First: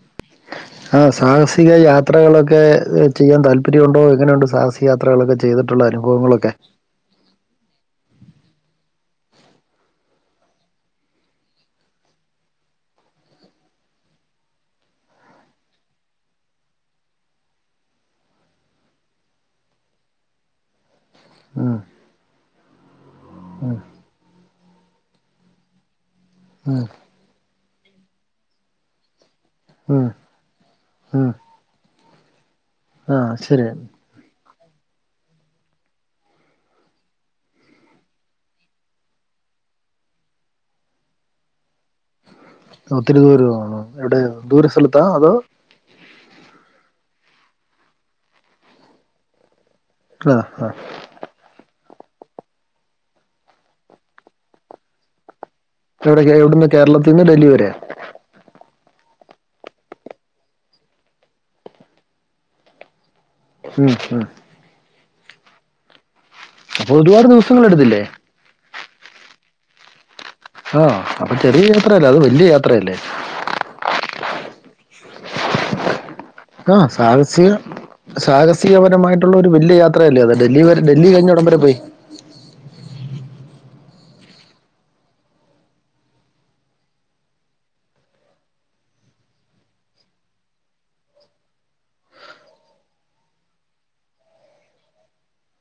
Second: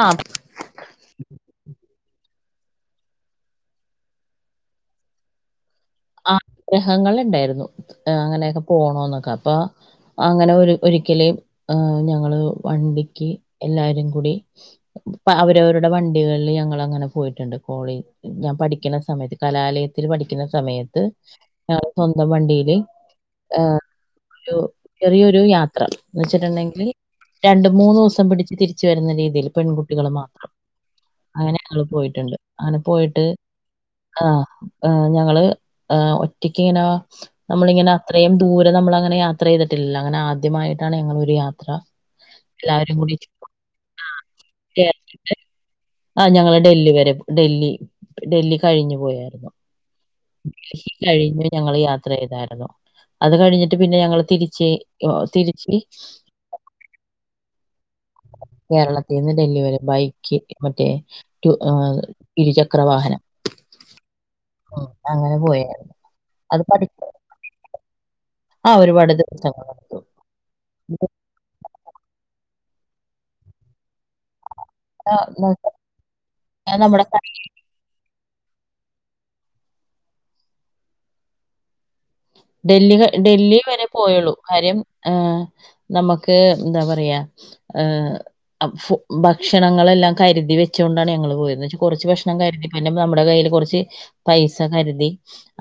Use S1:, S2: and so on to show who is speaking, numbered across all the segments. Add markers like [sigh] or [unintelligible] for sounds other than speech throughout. S1: ആഹ്
S2: ആഹ് സാഹസിക യാത്രകളൊക്കെ ചെയ്യാൻ താല്പര്യമുണ്ടോ? എങ്ങനെയുണ്ട് സാഹസിക യാത്രകളൊക്കെ ചെയ്തിട്ടുള്ള [unintelligible] [unintelligible]
S1: [unintelligible] ഇണ്ടായിരുന്നു അങ്ങനെയൊക്കെ പോണുന്നൊക്കെ അപ്പ അങ്ങനെ ഒരു ഒരിക്കല് ഏഹ് ഞങ്ങള് വണ്ടിക്ക് എല്ലാരും കൂടി പ അവരവരുടെ വണ്ടികളില് ഞങ്ങള് അങ്ങനെ പോയിട്ടുണ്ട് കോളി ഞാൻ പഠിക്കണ സമയത്ത് കലാലയത്തിൽ പഠിക്കുന്ന സമയ [unintelligible] ഞങ്ങള് സ്വന്തം വണ്ടിയില് ഏഹ് ഒരു ചെറിയൊരു യാത്ര എന്ന്
S2: ഉം.
S1: വെച്ചിട്ടുണ്ടെങ്കില് രണ്ട് മൂന്ന് ദിവസം പിടിച്ച് തിരിച്ചു വരുന്ന രീതിയില്
S2: ഉം.
S1: പെൺകുട്ടികള് മാത്രം.
S2: ഉം.
S1: അങ്ങനെ ഞങ്ങള് പോയിട്ടുണ്ട്. അങ്ങനെ
S2: ആ
S1: പോയിട്ട്
S2: ശരി.
S1: ആഹ് ആഹ് ഞങ്ങള് ആഹ് ഒറ്റക്ക് ഇങ്ങന നമ്മളിങ്ങനെ അത്രയും ദൂരെ നമ്മള് അങ്ങനെ യാത്ര ചെയ്തിട്ടില്ല. അങ്ങനെ ആദ്യമായിട്ടാണ് ഞങ്ങളൊരു യാത്ര എല്ലാവരും കൂടി
S2: ഒത്തിരി ദൂരം ആണോ എവിടെ ദൂര സ്ഥലത്താ അതോ
S1: ചേർന്നിട്ട് ആഹ് ഞങ്ങള് ഡൽഹി വരെ ഡൽഹി ഡൽഹി കഴിഞ്ഞു പോയായിരുന്നു ഡൽഹി
S2: [unintelligible]
S1: കഴിഞ്ഞ് ഞങ്ങള് യാത്ര ചെയ്തായിരുന്നു. അത് കഴിഞ്ഞിട്ട് പിന്നെ ഞങ്ങള് തിരിച്ച് തിരിച്ച്
S2: [unintelligible] എവിടെക്കേ ആയി എവിടന്ന് കേരളത്തിൽ നിന്ന് ഡൽഹി വരെയാ
S1: കേരളത്തീന്ന് ഡൽഹി വരെ ബൈക്ക് മറ്റേ ടു ഏഹ് ഇരുചക്ര വാഹനം
S2: മ്ഹ് മ്ഹ്
S1: ഉം അങ്ങനെ പോയായിരുന്നു അത്
S2: അപ്പൊ
S1: പഠിക്ക
S2: ഒരുപാട് ദിവസങ്ങള് എടുത്തില്ലേ
S1: ആഹ് ഒരുപാട് ദിവസങ്ങള് [unintelligible]
S2: ആഹ് അപ്പൊ ചെറിയ യാത്രയല്ല. അത് വല്യ യാത്രയല്ലേ
S1: [unintelligible]
S2: ആ
S1: അത് നമ്മുടെ [unintelligible]
S2: സാഹസിക പരമായിട്ടുള്ള ഒരു വല്യ യാത്രയല്ലേ അത് ഡൽഹി വരെ ഡൽഹി കഴിഞ്ഞു എവിടെം വരെ പോയി
S1: ഡൽഹി ക ഡൽഹി വരെ പോയുള്ളൂ കാര്യം ആഹ് നമ്മക്ക് എന്താ പറയാ ഏഹ് [unintelligible] ഭക്ഷണങ്ങളെല്ലാം കരുതി വെച്ചുകൊണ്ടാണ് ഞങ്ങള് പോയത്. എന്നു വെച്ചു കൊറച്ച് ഭക്ഷണം കരുതി പിന്നെ നമ്മുടെ കയ്യിൽ കൊറച്ച് പൈസ കരുതി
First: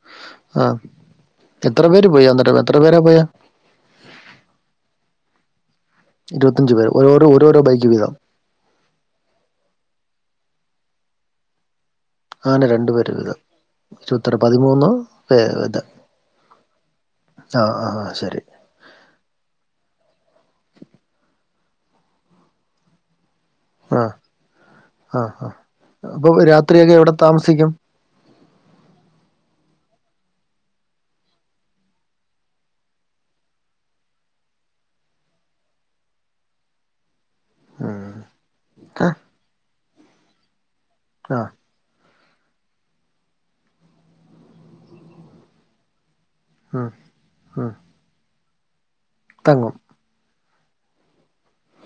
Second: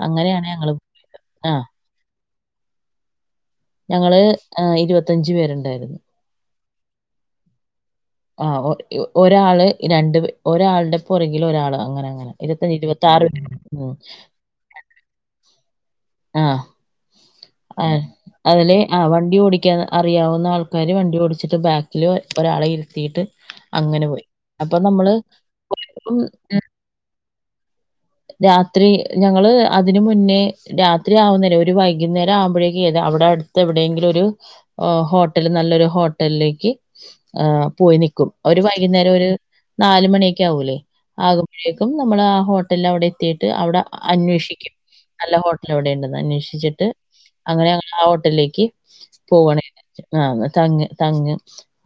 S1: അങ്ങനെയാണ് ഞങ്ങള്
S2: ആഹ്
S1: ആഹ്
S2: എത്ര പേര് പോയി അന്നിട്ട് എത്ര പേരാ പോയാ
S1: ഞങ്ങള് ഏഹ് ഇരുപത്തഞ്ചു പേരുണ്ടായിരുന്നു.
S2: ഇരുപത്തഞ്ച് പേർ ഓരോരോ ഓരോരോ ബൈക്ക് വീതം
S1: ആഹ് ഒരാള് രണ്ട് ഒരാളുടെ പുറകില് ഒരാള് അങ്ങന അങ്ങന
S2: അങ്ങനെ
S1: ഇരുപത്തഞ്ച്
S2: രണ്ടു പേര്
S1: ഇരുപത്തിആറ്
S2: വീതം
S1: [unintelligible]
S2: ഇരുപത്താറ് പതിമൂന്ന് പേർ വിതം
S1: ആഹ് ആഹ്
S2: ശരി
S1: അതില് ആഹ് വണ്ടി ഓടിക്കാൻ അറിയാവുന്ന ആൾക്കാര് വണ്ടി ഓടിച്ചിട്ട് ബാക്കില് ഒരാളെ ഇരുത്തിയിട്ട്
S2: ആ
S1: അങ്ങനെ പോയി അപ്പൊ നമ്മള്
S2: ആ ആ
S1: [unintelligible]
S2: [unintelligible] എവിടെ താമസിക്കും.
S1: രാത്രി ഞങ്ങള് അതിന് മുന്നേ രാത്രി ആവുന്നേരേ ഒരു വൈകുന്നേരം ആവുമ്പോഴേക്കും ഏത് അവിടെ അടു [unintelligible] എവിടേങ്കിലും ഒരു ഹോട്ടൽ നല്ലൊരു ഹോട്ടലിലേക്ക് ആഹ് പോയി നിക്കും ഒരു
S2: ഏ
S1: വൈകുന്നേരം ഒരു നാല് മണിയൊക്കെ ആവൂലേ
S2: ആ
S1: ആകുമ്പഴേ [unintelligible] നമ്മള് ആ ഹോട്ടലിൽ അവിടെ എത്തീട്ട് അവിടെ അന്വേഷിക്കും നല്ല ഹോട്ടൽ എവിടെ ഉണ്ടെന്ന് അന്വേഷി ചിട്ട്
S2: ഉം
S1: അങ്ങനെ
S2: ഉം
S1: ഞങ്ങൾ ആ ഹോട്ടലിലേക്ക് പോവാണ്
S2: തങ്ങും
S1: ചൈതെ ആഹ തങ്ങ് തങ്ങ്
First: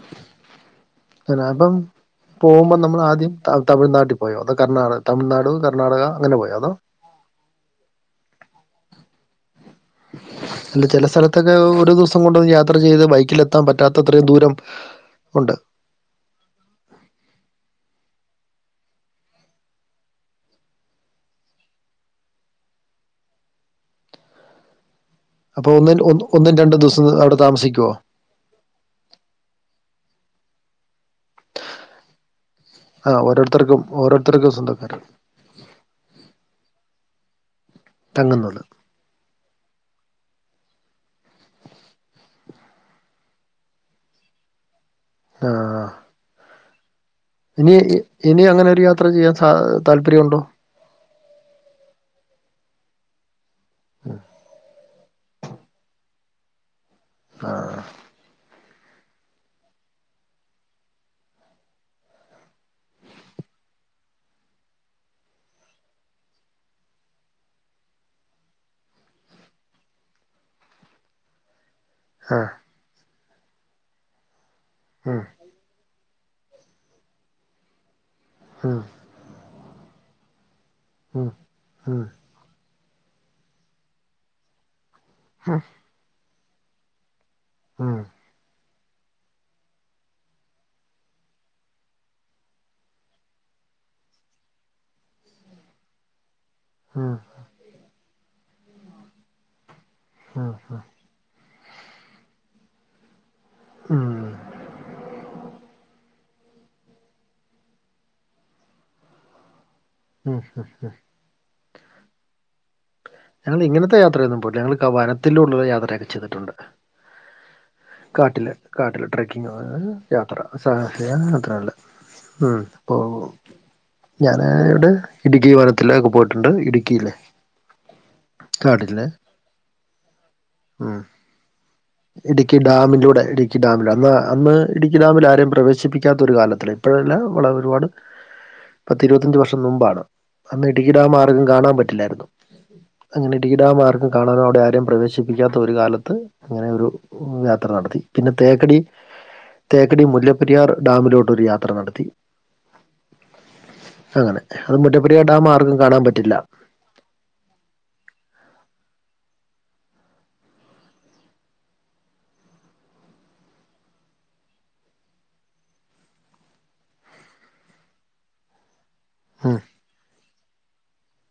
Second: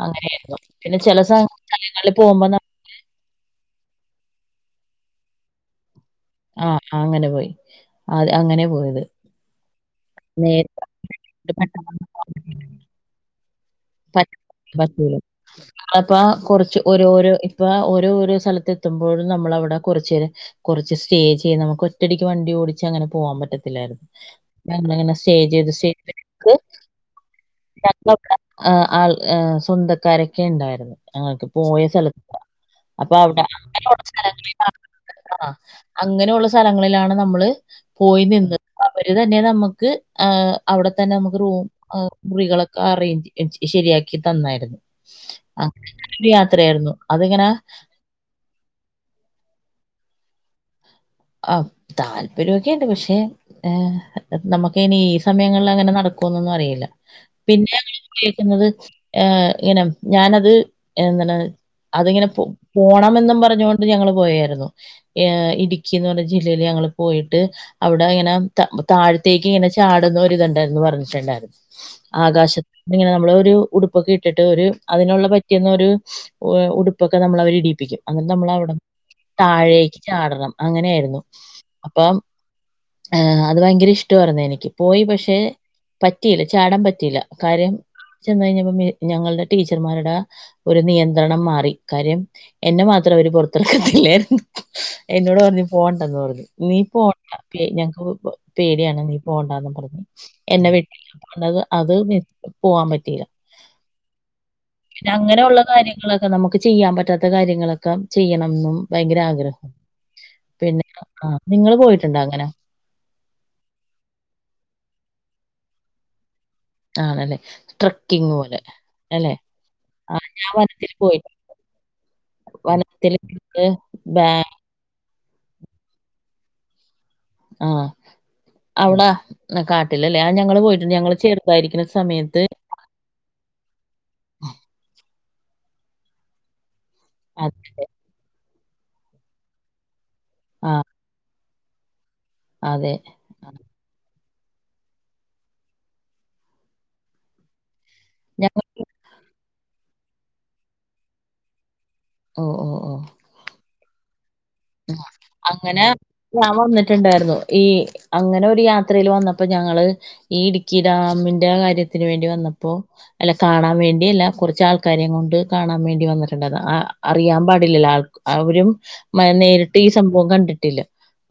S1: അങ്ങനെയിരുന്നു പിന്നെ ചില സ്ഥല സ്ഥലങ്ങളിൽ പോകുമ്പോ ഞമ്മ
S2: മുമ്പ് നമ്മൾ ആദ്യം ത തമിഴ്നാട്ടിൽ പോയോ അതോ കർണാടക തമിഴ്നാടോ കർണാടക അങ്ങനെ പോയോ അതോ
S1: ആഹ് അങ്ങനെ പോയി അതെ അങ്ങനെ പോയത്
S2: ഇണ്ട്
S1: നേരിട്ട്
S2: ചില സ്ഥലത്തൊക്കെ ഒരു ദിവസം കൊണ്ട് യാത്ര ചെയ്ത് ബൈക്കിൽ എത്താൻ പറ്റാ അത്രയും ദൂരം ഉണ്ട്
S1: ങ്ങളപ്പോ കുറച്ച് ഓരോരോ ഇപ്പൊ ഓരോരോ സ്ഥലത്ത് എത്തുമ്പോഴും നമ്മള അവിടെ കുറചേരം കുറച്ച് സ്റ്റേ ചെയ്യ് നമുക്ക് ഒറ്റടിക്ക് വണ്ടി ഓടിച്ച് അങ്ങനെ പോവാൻ പറ്റത്തില്ലായിരുന്നു ഞങ്ങൾ അങ്ങനെ സ്റ്റേ
S2: അപ്പൊ
S1: ചെയ്ത്
S2: ഒന്നും ഒന്ന് ഒന്നും രണ്ടും ദിവസം അവിടെ താമസിക്കുവോ
S1: [unintelligible] ഹ് ആൾ ഹ് സ്വന്തക്കാരൊക്കെ ഉണ്ടായിരുന്നു ങ്ങൾക്ക് പോയ സ്ഥലത്ത്
S2: ആ
S1: അപ്പൊ അവിടെ
S2: ഓരോരുത്തർക്കും ഓരോരുത്തർക്കും സ്വന്തക്കാർ
S1: [unintelligible] ആഹ് അങ്ങനെയുള്ള സ്ഥലങ്ങളിലാണ് നമ്മള് പോയി
S2: തങ്ങുന്നത്
S1: നിന്നത് അവര് തന്നെ നമ്മക്ക് ഹ് അവിടെ തന്നെ നമുക്ക് റൂ മുറികളൊക്കെ അറേഞ്ച് ശരിയാക്കി തന്നായിരുന്നു
S2: ആ ആ
S1: അങ്ങനൊരു യാത്രയായിരുന്നു അതിങ്ങനെ
S2: ഇനി ഇനി അങ്ങനെ ഒരു യാത്ര ചെയ്യാൻ സാ താല്പര്യം ഉണ്ടോ
S1: അ താല്പര്യ ഒക്കെണ്ട് പക്ഷെ ഹ് നമുക്ക് ഇനീ സമയങ്ങളിൽ അങ്ങനെ നടകോന്നൊന്നും അറിയില്ല പിന്നെ കേൾകുന്നത് ഏ ഇനം ഞാനത് എന്താണ് അതിങ്ങനെ പൊ പോണമെന്നും പറഞ്ഞുകൊണ്ട് ഞങ്ങൾ പോയായിരുന്നു ഹ് ഇടുകി ക്കി പറഞ്ഞ ജില്ലയിൽ ഞങ്ങള് പോയിട്ട് അവിടെ ഇങ്ങനെ ത താഴത്തേക്ക് ഇങ്ങനെ ചാടുന്നു ഒരിത് ഇതുണ്ടാ പറഞ്ഞിട്ടുണ്ടായിരുന്നു
S2: ആഹ്
S1: ആകാശത്തി ഇങ്ങനെ നമ്മള ഒരു ഉടുപ്പൊക്കെ ഇട്ടിട്ട് ഒരു
S2: ഉം
S1: അതിനുള്ള പറ്റ റ്റുന്നൊരു ഹ് ഉടുപ്പൊക്കെ നമ്മളെ അവരിടിപ്പിക്കും അങ്ങനെ നമ്മളവിട
S2: ഉം
S1: താഴേക്ക് ചാടണം അങ്ങനെയായിരുന്നു
S2: ഉം ഉം
S1: അപ്പം ആ അത് ഭയങ്കര ഇഷ്ടായിരുന്നു എനിക്ക് പോയി പക്ഷെ പറ്റിയില്ല ചാടാൻ പറ്റിയില്ല കാര്യം
S2: ഉം
S1: ചെന്ന കഴിഞ്ഞപ്പോ ഞങ്ങളുടെ ടീച്ചർമാരുടെ ഒരു നിയന്ത്രണം മാറി കാര്യം എന്നെ മാത്രം അവര് പുറത്തിറക്കത്തില്ലായിരുന്നു എന്നോട് പറഞ്ഞു പോണ്ടെന്ന് പറഞ്ഞു നീ
S2: ഉം
S1: പോണ്ട പെ ഞങ്ങൾക്ക് പേടിയാണ് നീ പോണ്ട പറഞ്ഞു
S2: ഉം ഉം
S1: എന്റെ വിട്ടില്ല അത് പോവാൻ പറ്റിയില്ല പിന്നെ അങ്ങനെയുള്ള കാര്യങ്ങള് നമുക്ക് ചെയ്യാൻ പറ്റാത്ത കാര്യങ്ങളൊക്കെ ചെയ്യണംന്നും ഭയങ്കര ആഗ്രഹം
S2: [unintelligible]
S1: ആഹ നിങ്ങള് പോയിട്ടുണ്ടോ അങ്ങനെ
S2: ഞങ്ങൾ ഇങ്ങനത്തെ യാത്ര പോയിട്ടില്ല ഞങ്ങൾ വനത്തിലുള്ള യാത്രയൊക്കെ ചെയ്തിട്ടുണ്ട്
S1: ആണല്ലേ. ട്രക്കിംഗ്
S2: കാട്ടില്
S1: പോലെ
S2: കാട്ടില്
S1: അല്ലേ?
S2: ട്രക്കിങ്
S1: ആ
S2: യാത്ര
S1: ഞാൻ
S2: സഹ
S1: വനത്തിൽ പോയിട്ടുണ്ട്.
S2: യാത്ര അല്ല ഉം അപ്പൊ
S1: വനത്തില് ഞങ്ങള് ബാ
S2: ഞാന ഇവിടെ ഇടുക്കി വനത്തിലൊക്കെ പോയിട്ടുണ്ട് ഇടുക്കിയിലെ
S1: ആഹ
S2: കാടില്ലേ
S1: ആ കാട്ടിലല്ലേ ആ ഞങ്ങള് പോയിട്ടുണ്ട് ഞങ്ങള് ചെറുതായിരിക്കണ സ
S2: ഇടുക്കി ഡാമിലൂടെ ഇടുക്കി ഡാമില അന്ന് അന്ന് ഇടുക്കി ഡാമിൽ ആരെയും പ്രവേശിപ്പിക്കാത്ത ഒരു കാലത്തില് പ്പോഴല്ല വള
S1: അത്
S2: ഒരുപാട് പത്തി ഇരുപത്തിഞ്ച് വർഷം മുമ്പാണ് അന്ന്
S1: ആ
S2: ഇടുക്കിൽ ഡാം ആർക്കും കാണാൻ പറ്റില്ലായിരുന്നു
S1: അതെ.
S2: അങ്ങനെ ടി ഡാം ആർക്കും കാണാ അവിടെ ആരെയും പ്രദേശിപ്പിക്കാത്ത ഒരു കാലത്ത് അങ്ങനെ ഒരു യാത്ര നടത്തി പിന്നെ
S1: ഞങ്ങ
S2: തേക്കടി തേക്കടി മുല്ലപ്പെരിയാർ ഡാമിലോട്ടൊരു യാത്ര നടത്തി
S1: ഒ ഒ ഓ
S2: അങ്ങനെ അത് മുല്ലപെരിയാർ ഡാം ആർക്കും കാണാൻ പറ്റില്ല
S1: പ്പ വന്നിട്ടുണ്ടായിരുന്നു ഈ അങ്ങനെ ഒരു യാത്രയില് വന്നപ്പ ഞങ്ങള് ഈ ഇടുക്കി ഡാമിന്റെ കാര്യത്തിന് വേണ്ടി വന്നപ്പോ അല്ല കാണാൻ വേണ്ടി അല്ല. കുറച്ച് ആൾക്കാരെയും കൊണ്ട് കാണാൻ വേണ്ടി വന്നിട്ടുണ്ടായിരുന്നു. അ അറിയാൻ പാടില്ലല്ലോ ആൾ അവരും മ
S2: ഉം
S1: നേരിട്ട് ഈ സംഭവം കണ്ടിട്ടില്ല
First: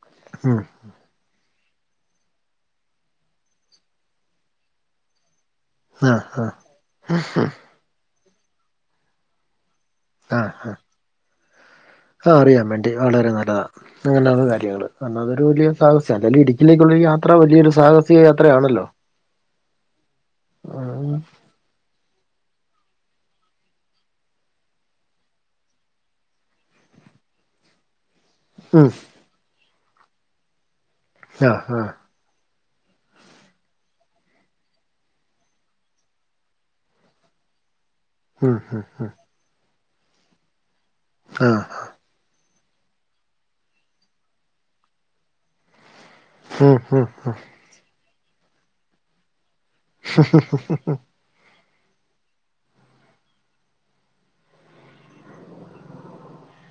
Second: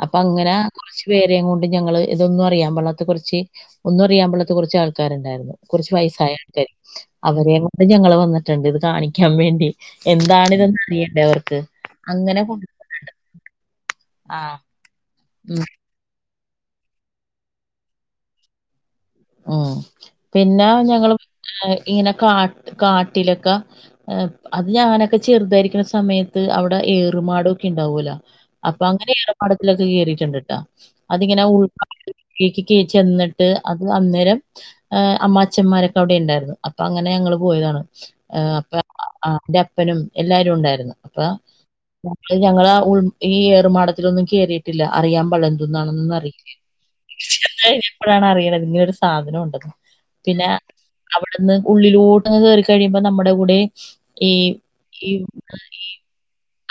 S1: അപ്പൊ അങ്ങന
S2: ഉം
S1: കുറച്ച് പേരെയ കൊണ്ട് ഞങ്ങള് ഇതൊന്നും അറിയാൻപള്ളാത്തെ കുറച്ച് ഒന്നറിയൻ പള്ളാത്തെ കുറച്ച് ആൾക്കാരുണ്ടായിരുന്നു കുറച്ച്
S2: ആ ആ
S1: വയസായട്ട അവരെയ കൂടി ഞങ്ങൾ വന്നിട്ടുണ്ട് ഇത് കാണിക്കാൻ വേണ്ടി
S2: ആ ആ
S1: എന്താണിതന്ന അറിയണ്ടേ അവർക്ക്
S2: ആ
S1: അങ്ങനെ
S2: അറിയൻ
S1: കൊണ്ട്
S2: വേണ്ടി വളരെ നല്ലതാണ്
S1: ആ.
S2: അങ്ങനെയാണ് കാര്യങ്ങൾ അ അതൊരു
S1: ഉം.
S2: വലിയ സാഹസ്യല്ല ഇ ഇതിലേക്കുള്ള യാത്ര വലിയൊരു സാഹസിക യാത്രയാ ആണല്ലോ
S1: ഉ പിന്നെ ഞങ്ങള് ഇങ്ങനെ കാ കാട്ടിലൊക്കെ അത് ഞാനൊക്കെ ചെറുതായിരിക്കുന്ന സമയത്ത് അവിടെ ഏറുമാടൊക്കെ ഉണ്ടാവൂല അപ്പൊ
S2: ഉം
S1: അങ്ങനെ ഏറെമാടത്തിലൊക്കെ കേയറിയിട്ടുണ്ട്ട്ടാ അതിങ്ങനെ
S2: ആ
S1: ഉൾ
S2: ആ
S1: കീക്കക ചെന്നിട്ട് അ അന്നേരം അമ്മാച്ചന്മാരൊക്കെ അവിടെ ഉണ്ടായിരുന്നു അപ്പൊ അങ്ങനെ ഞങ്ങള്ൾ പോയതാണ്
S2: ഉം
S1: അപ്പൊ
S2: ഉം ഉം
S1: എന്റെ അപ്പനും എല്ലാരും ഉണ്ടായിരുന്നു അപ്പൊ
S2: ആ
S1: ഞങ്ങള ആ ഉ ഈ ഏറുമാടത്തിലൊന്നും ക കേറിയിട്ടില്ല അറിയാൻ പാടില്ല എന്തൊന്നാണ അറാം
S2: ഉം ഉം
S1: കഴിഞ്ഞ എപ്പോഴാണ് അറിയണത് ഇങ്ങനെരു സാധനം ഉണ്ടെന്ന് പിന്നെ അവിടെന്ന് ഉള്ളിലോട്ടന്ന് കേയറി കഴിയുമ്പോ നമ്മുടെ കൂടെ ഈ ഈ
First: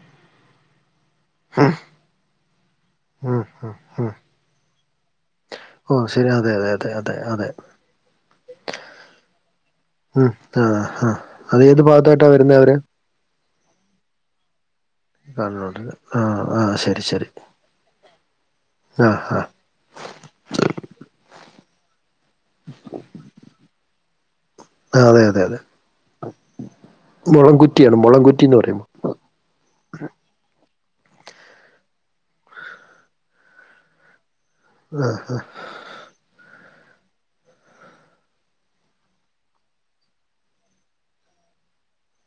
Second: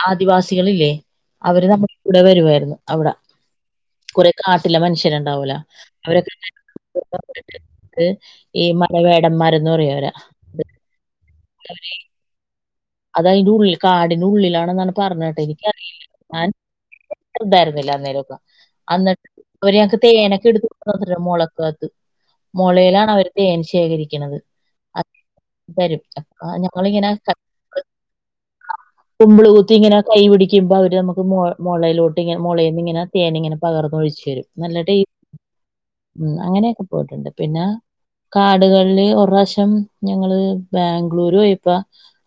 S1: ആദിവാസികളില്ലേ അവര് നമ്മക്ക് ഇവിടെ വരുയിരുന്നു അവിടെ
S2: ഉം ഉം ഉം
S1: കുറെേ കാട്ടില്ല മനുഷ്യർണ്ടാവൂല
S2: ഓ ശരി
S1: അവരൊക്കെ
S2: അതെ അതെ അതെ അതെ അതെ
S1: ഈ മലവേടന്മാരന്ന് പറയാ
S2: ഉം ആ ആഹ് അത ഏത് ഭാഗത്തായിട്ടാ വരുന്നേ അവര്
S1: അത അതിന്റെ ഉള്ളിൽ കാടിനുള്ളിലാണെന്നാണ് പറഞ്ഞ കേട്ടെ
S2: കണ്ണൂര്
S1: എനിക്കറിയില്ല
S2: ആഹ്
S1: ഞാൻ
S2: ആഹ് ശരി ശരി
S1: ഇണ്ടായിരുന്നില്ല അന്നേരൊക്കെ
S2: ആഹ്
S1: അവര് ഞങ്ങൾക്ക് തേനൊക്കെ എടുത്ത് മുളക്കകത് മുളയിലാണ് അവർ തേൻ ശേഖരിക്കുന്നത്
S2: അതെ അതെ അതെ
S1: ഞങ്ങളിങ്ങനെ
S2: മുളകുറ്റിയാണ് മുളൻകുറ്റിന്ന് പറയുമ്പോ
S1: കുമ്പൾ കുത്തി ഇങ്ങനെ കൈ പിടിക്കുമ്പോ അവര് നമുക്ക് മുളയിലോട്ട് ഇങ്ങ മുളയി നിന്ന് ഇങ്ങനെ തേനി ഇങ്ങനെ പകർന്ന് ഒഴിച്ചു വരും നല്ല
S2: ആഹ്
S1: ടേസ്റ്റ് ഉ അങ്ങനെയൊക്കെ പോയിട്ടുണ്ട് പിന്നെ കാർഡുകളില് ഒരാ പ്രാവശ്യം ഞങ്ങള് ബാങ്ക് ബംഗ്ളൂരു ആയപ്പ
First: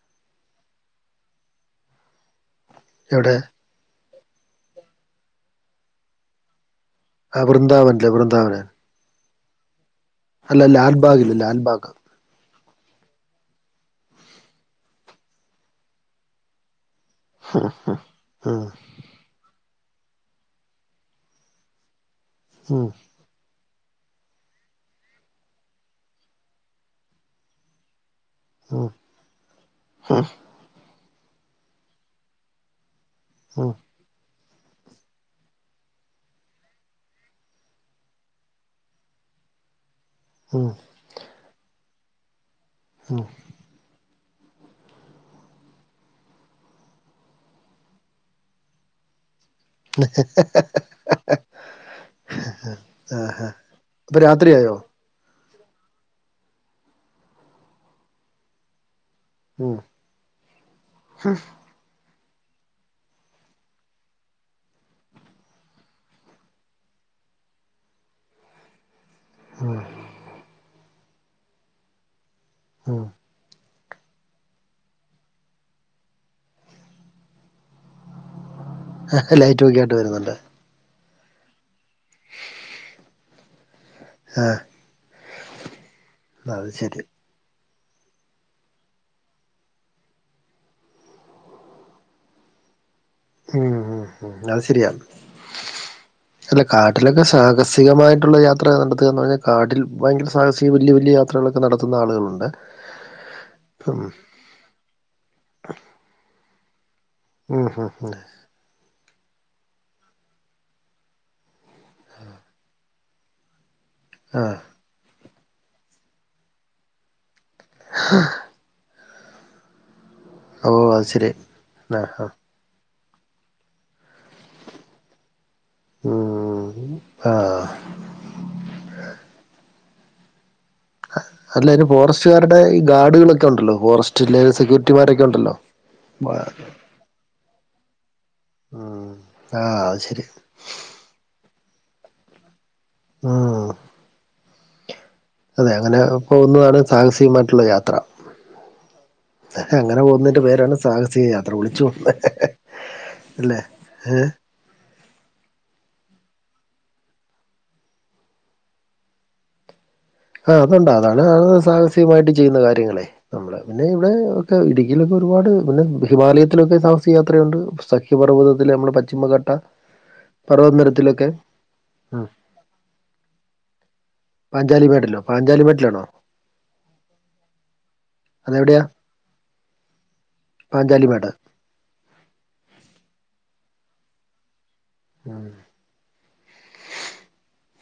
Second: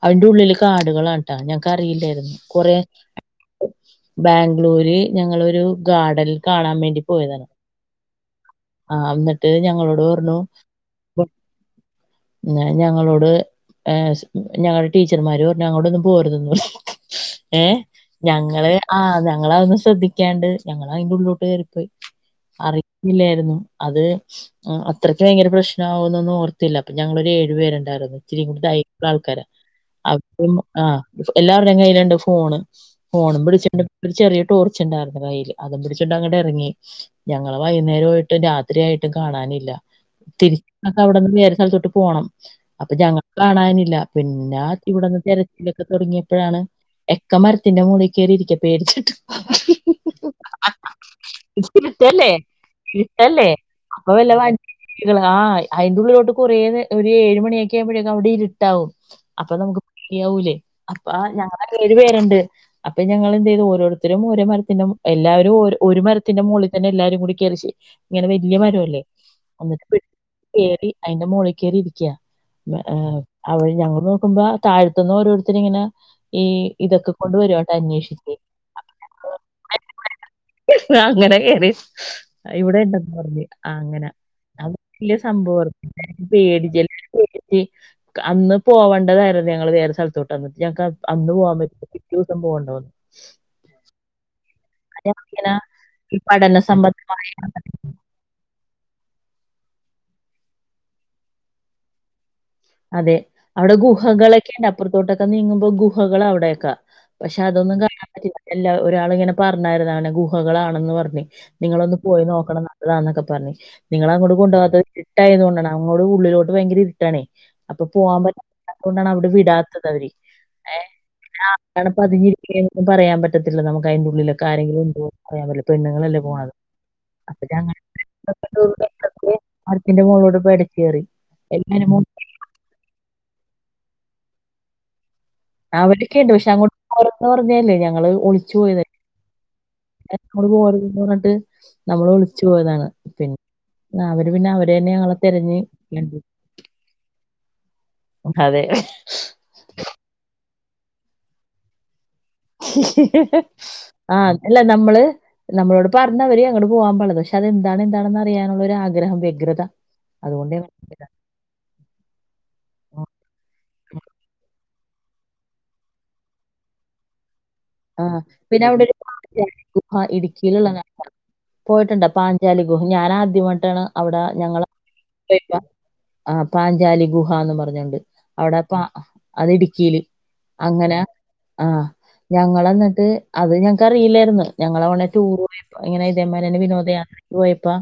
S1: അവറെ ഉള്ളിലേക്ക് കാടുകളാണ്ടാ ഞങ്ങക്ക് അറിയില്ലായിരുന്നു കൊറേ
S2: എവിടെ
S1: ബാംഗ്ലൂര് ഞങ്ങളരു ഗാർഡനിൽ കാണാൻ വേണ്ടി
S2: ആ വൃന്ദാവനല്ലേ വൃന്ദാവനൻ
S1: ആഹ എന്നിട്ട് ഞങ്ങളോട് പറഞ്ഞു
S2: ലാൽബാഗില് ലാൽബാഗ്
S1: ഞങ്ങളോട് ഞങ്ങളുടെ ടീച്ചർമാരും അങ്ങോട ഒന്നും പോകരുതന്നു ഏഹ
S2: ഉം
S1: ഞങ്ങള് ആഹ് ഞങ്ങളതൊന്നന്ന് ശ്രദ്ധിക്കാണ്ട് ഞങ്ങ അതിന്റെ ഉള്ളിലോട്ട് കേയറി പോയി അറി
S2: ഉം
S1: ഇല്ലായിരുന്നു അത് അത്രയ്ക്ക് ഭയങ്കര പ്രശ്നമാവും എന്നൊന്നും ഓർത്തില്ല അപ്പൊ ഞങ്ങളൊ ഒരു ഏഴു പേരുണ്ടായിരുന്നു ഇത്തിരി
S2: ഉം
S1: കൂടിധൈര്യംഉ ള്ള ആൾക്കാര അവ ആ എല്ലാവരുടെയും കയ്യിലുണ്ട് ഫോണ് ഫോണും
S2: ഉം
S1: പിടിച്ചിണ്ട് ചെറിയ ടോർച്ചുണ്ടായിരരുന്നു കയ്യി ൽ അതും പിടിച്ചിട്ടണ്ട് അങ്ങോട്ട ഇറങ്ങി ഞങ്ങള് വൈകുന്നേരമായിട്ട് രാത്രി ആയിട്ടും കാണാനില്ല
S2: ഉം
S1: തിരിച്ച അവിടെന്ന് വേറെ സ്ഥലത്തോട്ട് പോകണം അപ്പൊ
S2: ഉം
S1: ഞങ്ങക്ക് കാണാനില്ല പിന്നെ ആ ഇവിടെന്ന് തിരച്ചിലൊക്കെ തുടങ്ങിയപ്പോഴാണ് എക്ക മരത്തിന്റെ മുക ളിൽ കേയറിയിരിക്ക പേടിച്ചിട്ട്
S2: [unintelligible]
S1: ഇട്ടല്ലേ ഇട്ടല്ലേ അപ്പോ
S2: ഇപ്പൊ
S1: വല്ല വണ്ടി
S2: രാത്രിയായോ
S1: ആ അയിൻ്റെ ഉള്ളിലോട്ട് കുറേ ന്ന ഒരു ഏഴ് മണിയൊക്കാവുമ്പോഴെ അവിടെ ഇരുട്ടാവും അപ്പൊ
S2: ഉം
S1: നമുക്ക് പേടിയാവൂലേ അപ്പ ഞങ്ങള [unintelligible] പേരണ്ട് അപ്പൊ ഞങ്ങൾ എന്തെയ്തു ഓരോരുത്തരും ഓരോ മരത്തിന്റെ എല്ലാവരും ഓരൊ ഒരു മരത്തിന്റെ മോളിൽ തന്നെ എല്ലാരും കൂടി കേറി [unintelligible] ഇങ്ങനെ വല്ല്യ മരൊല്ലേ എന്നിട്ട് കറി അയിന്റെ മോളിൽ കേറി ഇരിക്ക്യാ
S2: ഉം
S1: [unintelligible] അവ ഞങ്ങൾ നോക്കുമ്പോ താഴ്ത്ത്ന്ന് ഓരോരുത്തര്ങ്ങനെ ഏ ഇതൊക്കെ കൊണ്ടുവരോട്ടെ അന്വേഷി [unintelligible]
S2: [unintelligible] ലൈറ്റ് വോക്കിയായിട്ട് വരുന്നുണ്ട്
S1: അങ്ങനെ കെയറി ഇവിടെ ഇണ്ടെന്ന് പറഞ്ഞ് ആ അങ്ങനെ
S2: ആഹ്
S1: അത് വല്ല്യ സംഭവ [unintelligible]
S2: അത്
S1: പേടി
S2: ശരി
S1: [unintelligible] [unintelligible] അന്ന് പോവണ്ടതായിരുന്നു ഞങ്ങള് വേറെ സ്ഥലത്തോട്ട്. എന്നിട്ട് ഞങ്ങക്ക് അ അന്ന് പോവാൻ പ [unintelligible] പിറ്റേസം പോവണ്ടോന്ന്.
S2: ആഹ് ആഹ് ഉ അത് ശരിയാ
S1: ഞങ്ങളിങ്ങനെ ഈ പഠന
S2: അല്ല
S1: സമ്പ
S2: കാട്ടിലൊക്കെ സാഹസികമായിട്ടുള്ളൊ യാ [unintelligible] പറഞ്ഞാൽ കാട്ടിൽ ഭയങ്കര സാഹസിക വലിയ വലിയ യാത്രകളൊക്കെ നടത്തുന്ന ആളുകളുണ്ട്.
S1: അതെ അവിടെ
S2: ഉം
S1: ഗുഹകളക്കെയണ്ട് അപ്പുറത്തോട്ടൊക്കെ നീങ്ങുമ്പോ ഗുഹകൾ അവിടെയൊക്കെ? പക്ഷെ
S2: ഉം
S1: അതൊന്നും
S2: ഉം
S1: കാണാൻ
S2: ഉം
S1: പറ്റില്ല എല്ല ഒരാള് ഇങ്ങനെ പറഞ്ഞായ്രുന് ഗുഹകളാണെന്ന് പറഞ്ഞ്. നിങ്ങളൊന്ന് പോയി നോക്കണം. നല്ലതാന്നൊക്കെ പറഞ്ഞഞ് നിങ്ങളെ അങ്ങോട്ട്
S2: ആ
S1: കൊണ്ടോവാതെ ഇരുട്ടായതു കൊണ്ടാണ് അങ്ങോട് ഉള്ളിലോട്ട് ഭയങ്കര ഇരുട്ടാണേ അപ്പൊ പോവാൻ പറ്റാതൊണ്ടാണ് അവ്ടെ വിടാത്തത് അവര്
S2: ഓ
S1: ഏ
S2: അത് ശരി
S1: ആ
S2: ആ ആ
S1: പതിഞ്ഞി ഇരിക്ക എ പറയാൻ പറ്റത്തില്ല നമക്ക് അയിന്റെ ഉള്ളിലൊക്കെ ആരെങ്കിലും ഉണ്ടോ [unintelligible] ല്ല പെണ്ണുങ്ങളല്ലേ പോണത്
S2: ഉം ആ
S1: അപ്പൊ ഞാ [unintelligible] [unintelligible]
S2: അല്ല അയിന് ഫോറസ്റ്റാരുടെ ഈ ഗാർഡുകളൊക്കെ ഉണ്ടല്ലോ ഫോറസ്റ്റ്ലെ സെക്യൂരിറ്റിമാരൊക്കെ ഉണ്ടല്ലോ
S1: അവര്ക്കെണ്ട്
S2: വ-
S1: പക്ഷെ അങ്ങോട്ട് [unintelligible] ഞങ്ങള് ഒളി [unintelligible]
S2: ഉം ആ അത് ശരി
S1: പറഞ്ഞിട്ട് നമ്മള് ഒളിച്ചു പോയതാണ് പി
S2: ഉം
S1: അവര് പിന്നെ അവരന്നെ [unintelligible]
S2: അതെ അങ്ങനെ പോകുന്നതാണ് സാഹസികമായിട്ടള്ള യാത്ര
S1: അതെ.
S2: അങ്ങനെ പോകുന്നന്റെ പേരാണ് സാഹസിക യാത്ര ഒളിച്ചു
S1: ആഹ് അതല്ല നമ്മള് നമ്മളോട് പറഞ്ഞവര് അങ്ങോട്ട് പോകാൻ പള്ളത് പക്ഷെ അതെന്താണ് എന്താണെന്ന് അറിയാനുള്ള ഒരു ആഗ്രഹം വ്യഗ്രത അതുകൊണ്ട്
S2: ആ
S1: ഞങ്ങള്
S2: അതൊണ്ടാ
S1: പോയതാ.
S2: അതാണ് സാഹസികമായിട്ട് ചെയ്യുന്ന കാര്യങ്ങള് നമ്മള് പിന്നെ ഇവിടെ ഒക്കെ ഇടുക്കിയിലൊക്കെ ഒരുപാട് പിന്നെ ഹിമാലയത്തിലൊക്കെ സാഹസിക യാത്രയുണ്ട്
S1: ആ. പിന്നെ
S2: സഖ്യപർവ്വതത്തിലെ
S1: അവിടെ ഒരു
S2: നമ്മടെ പശ്ചിമഘട്ട
S1: പാഞ്ചാലി
S2: പർവ്വതനരത്തിലൊക്കെ
S1: പോയിട്ടുണ്ട് പാഞ്ചാലി ഗുഹ ഞാനാദ്യമായിട്ടാണ് അവിടെ ഞങ്ങള്
S2: കാലി [unintelligible]
S1: പോയപ്പോ
S2: പഞ്ചാലി [unintelligible] ലാണോ
S1: ആ പാഞ്ചാലി ഗുഹാന്ന് പറഞ്ഞോണ്ട് അവിടെ പ
S2: അതെവിടെയാ
S1: അത് ഇട്ക്കിയില്
S2: പഞ്ചാലി മട
S1: ആ ഞങ്ങളന്നിട്ട് അത് ഞങ്ങക്ക്റിയില്ലായിര്ന്ന് ഞങ്ങളവണ ടൂർ
S2: ഉം
S1: പോ [unintelligible] ഇങ്ങനെ ഇതേമാരന്നെ വിനോദയാത്രക്ക് പോയപ്പൊ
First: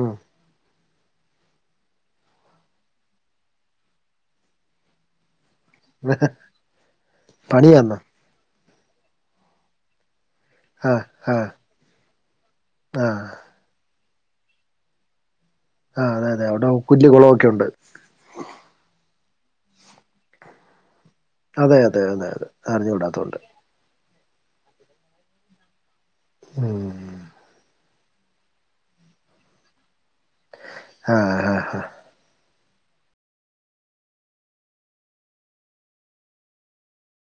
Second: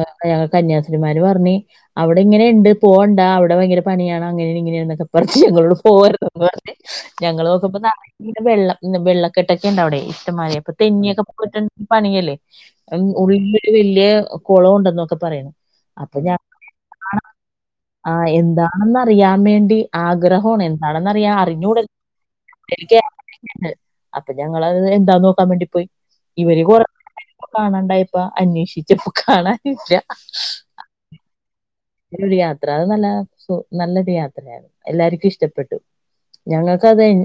S2: ഉം
S1: കന്യാസ്രി മാര് പറഞ്ഞ് അവിടെ ഇങ്ങനെയണ്ട് പോവണ്ട അവിടെ ഭയങ്കര പണിയാണ് അങ്ങനെ ഇങ്ങനെയാണ് ന്നൊക്കെ പറഞ്ഞ് [unintelligible] പോവര്തന്ന് പറഞ്ഞ് ഞങ്ങൾ നോക്കുമ്പോ
S2: പണിയാന്നോ
S1: [unintelligible] വെള്ളം വെള്ളക്കെട്ടൊക്കെണ്ടവിടെ ഇഷ്ടം [unintelligible] ഇപ്പൊ
S2: ആ
S1: തെന്നിയൊക്കെ
S2: ആ
S1: പോയിട്ടുണ്ടെങ്കിൽ പണിയല്ലേ
S2: ആ ആ
S1: ഉള്ളിൽ ഒരു വലിയ കുളമുണ്ടെന്നൊക്കെ പറയണ്
S2: ആ അതെ അതെ അവിടെ വലിയ കുളമൊക്കെയുണ്ട്
S1: ആ എന്താണെന്നറിയാൻ വേണ്ടി ആഗ്രഹമാണ് എന്താണെന്നറിയാ
S2: അതെ അതെ അതെ അതെ അറിഞ്ഞുകൂടാത്തതുകൊണ്ട്
S1: [unintelligible] അപ്പ ഞങ്ങളത് എന്താ നോക്കാൻ വേണ്ടി പോയി ഇവര് കൊറ്
S2: ഉം
S1: കാണാണ്ടായപ്പൊ അന്വേഷിച്ചപ്പോ കാണാനില്ല
S2: ആ ആ ആ
S1: [unintelligible] രു യാത്ര അത് നല്ല സു നല്ലൊരു യാത്രയാണ് എല്ലാര്ക്കും ഇഷ്ടപ്പെട്ടു ഞങ്ങൾക്ക് അത് എൻ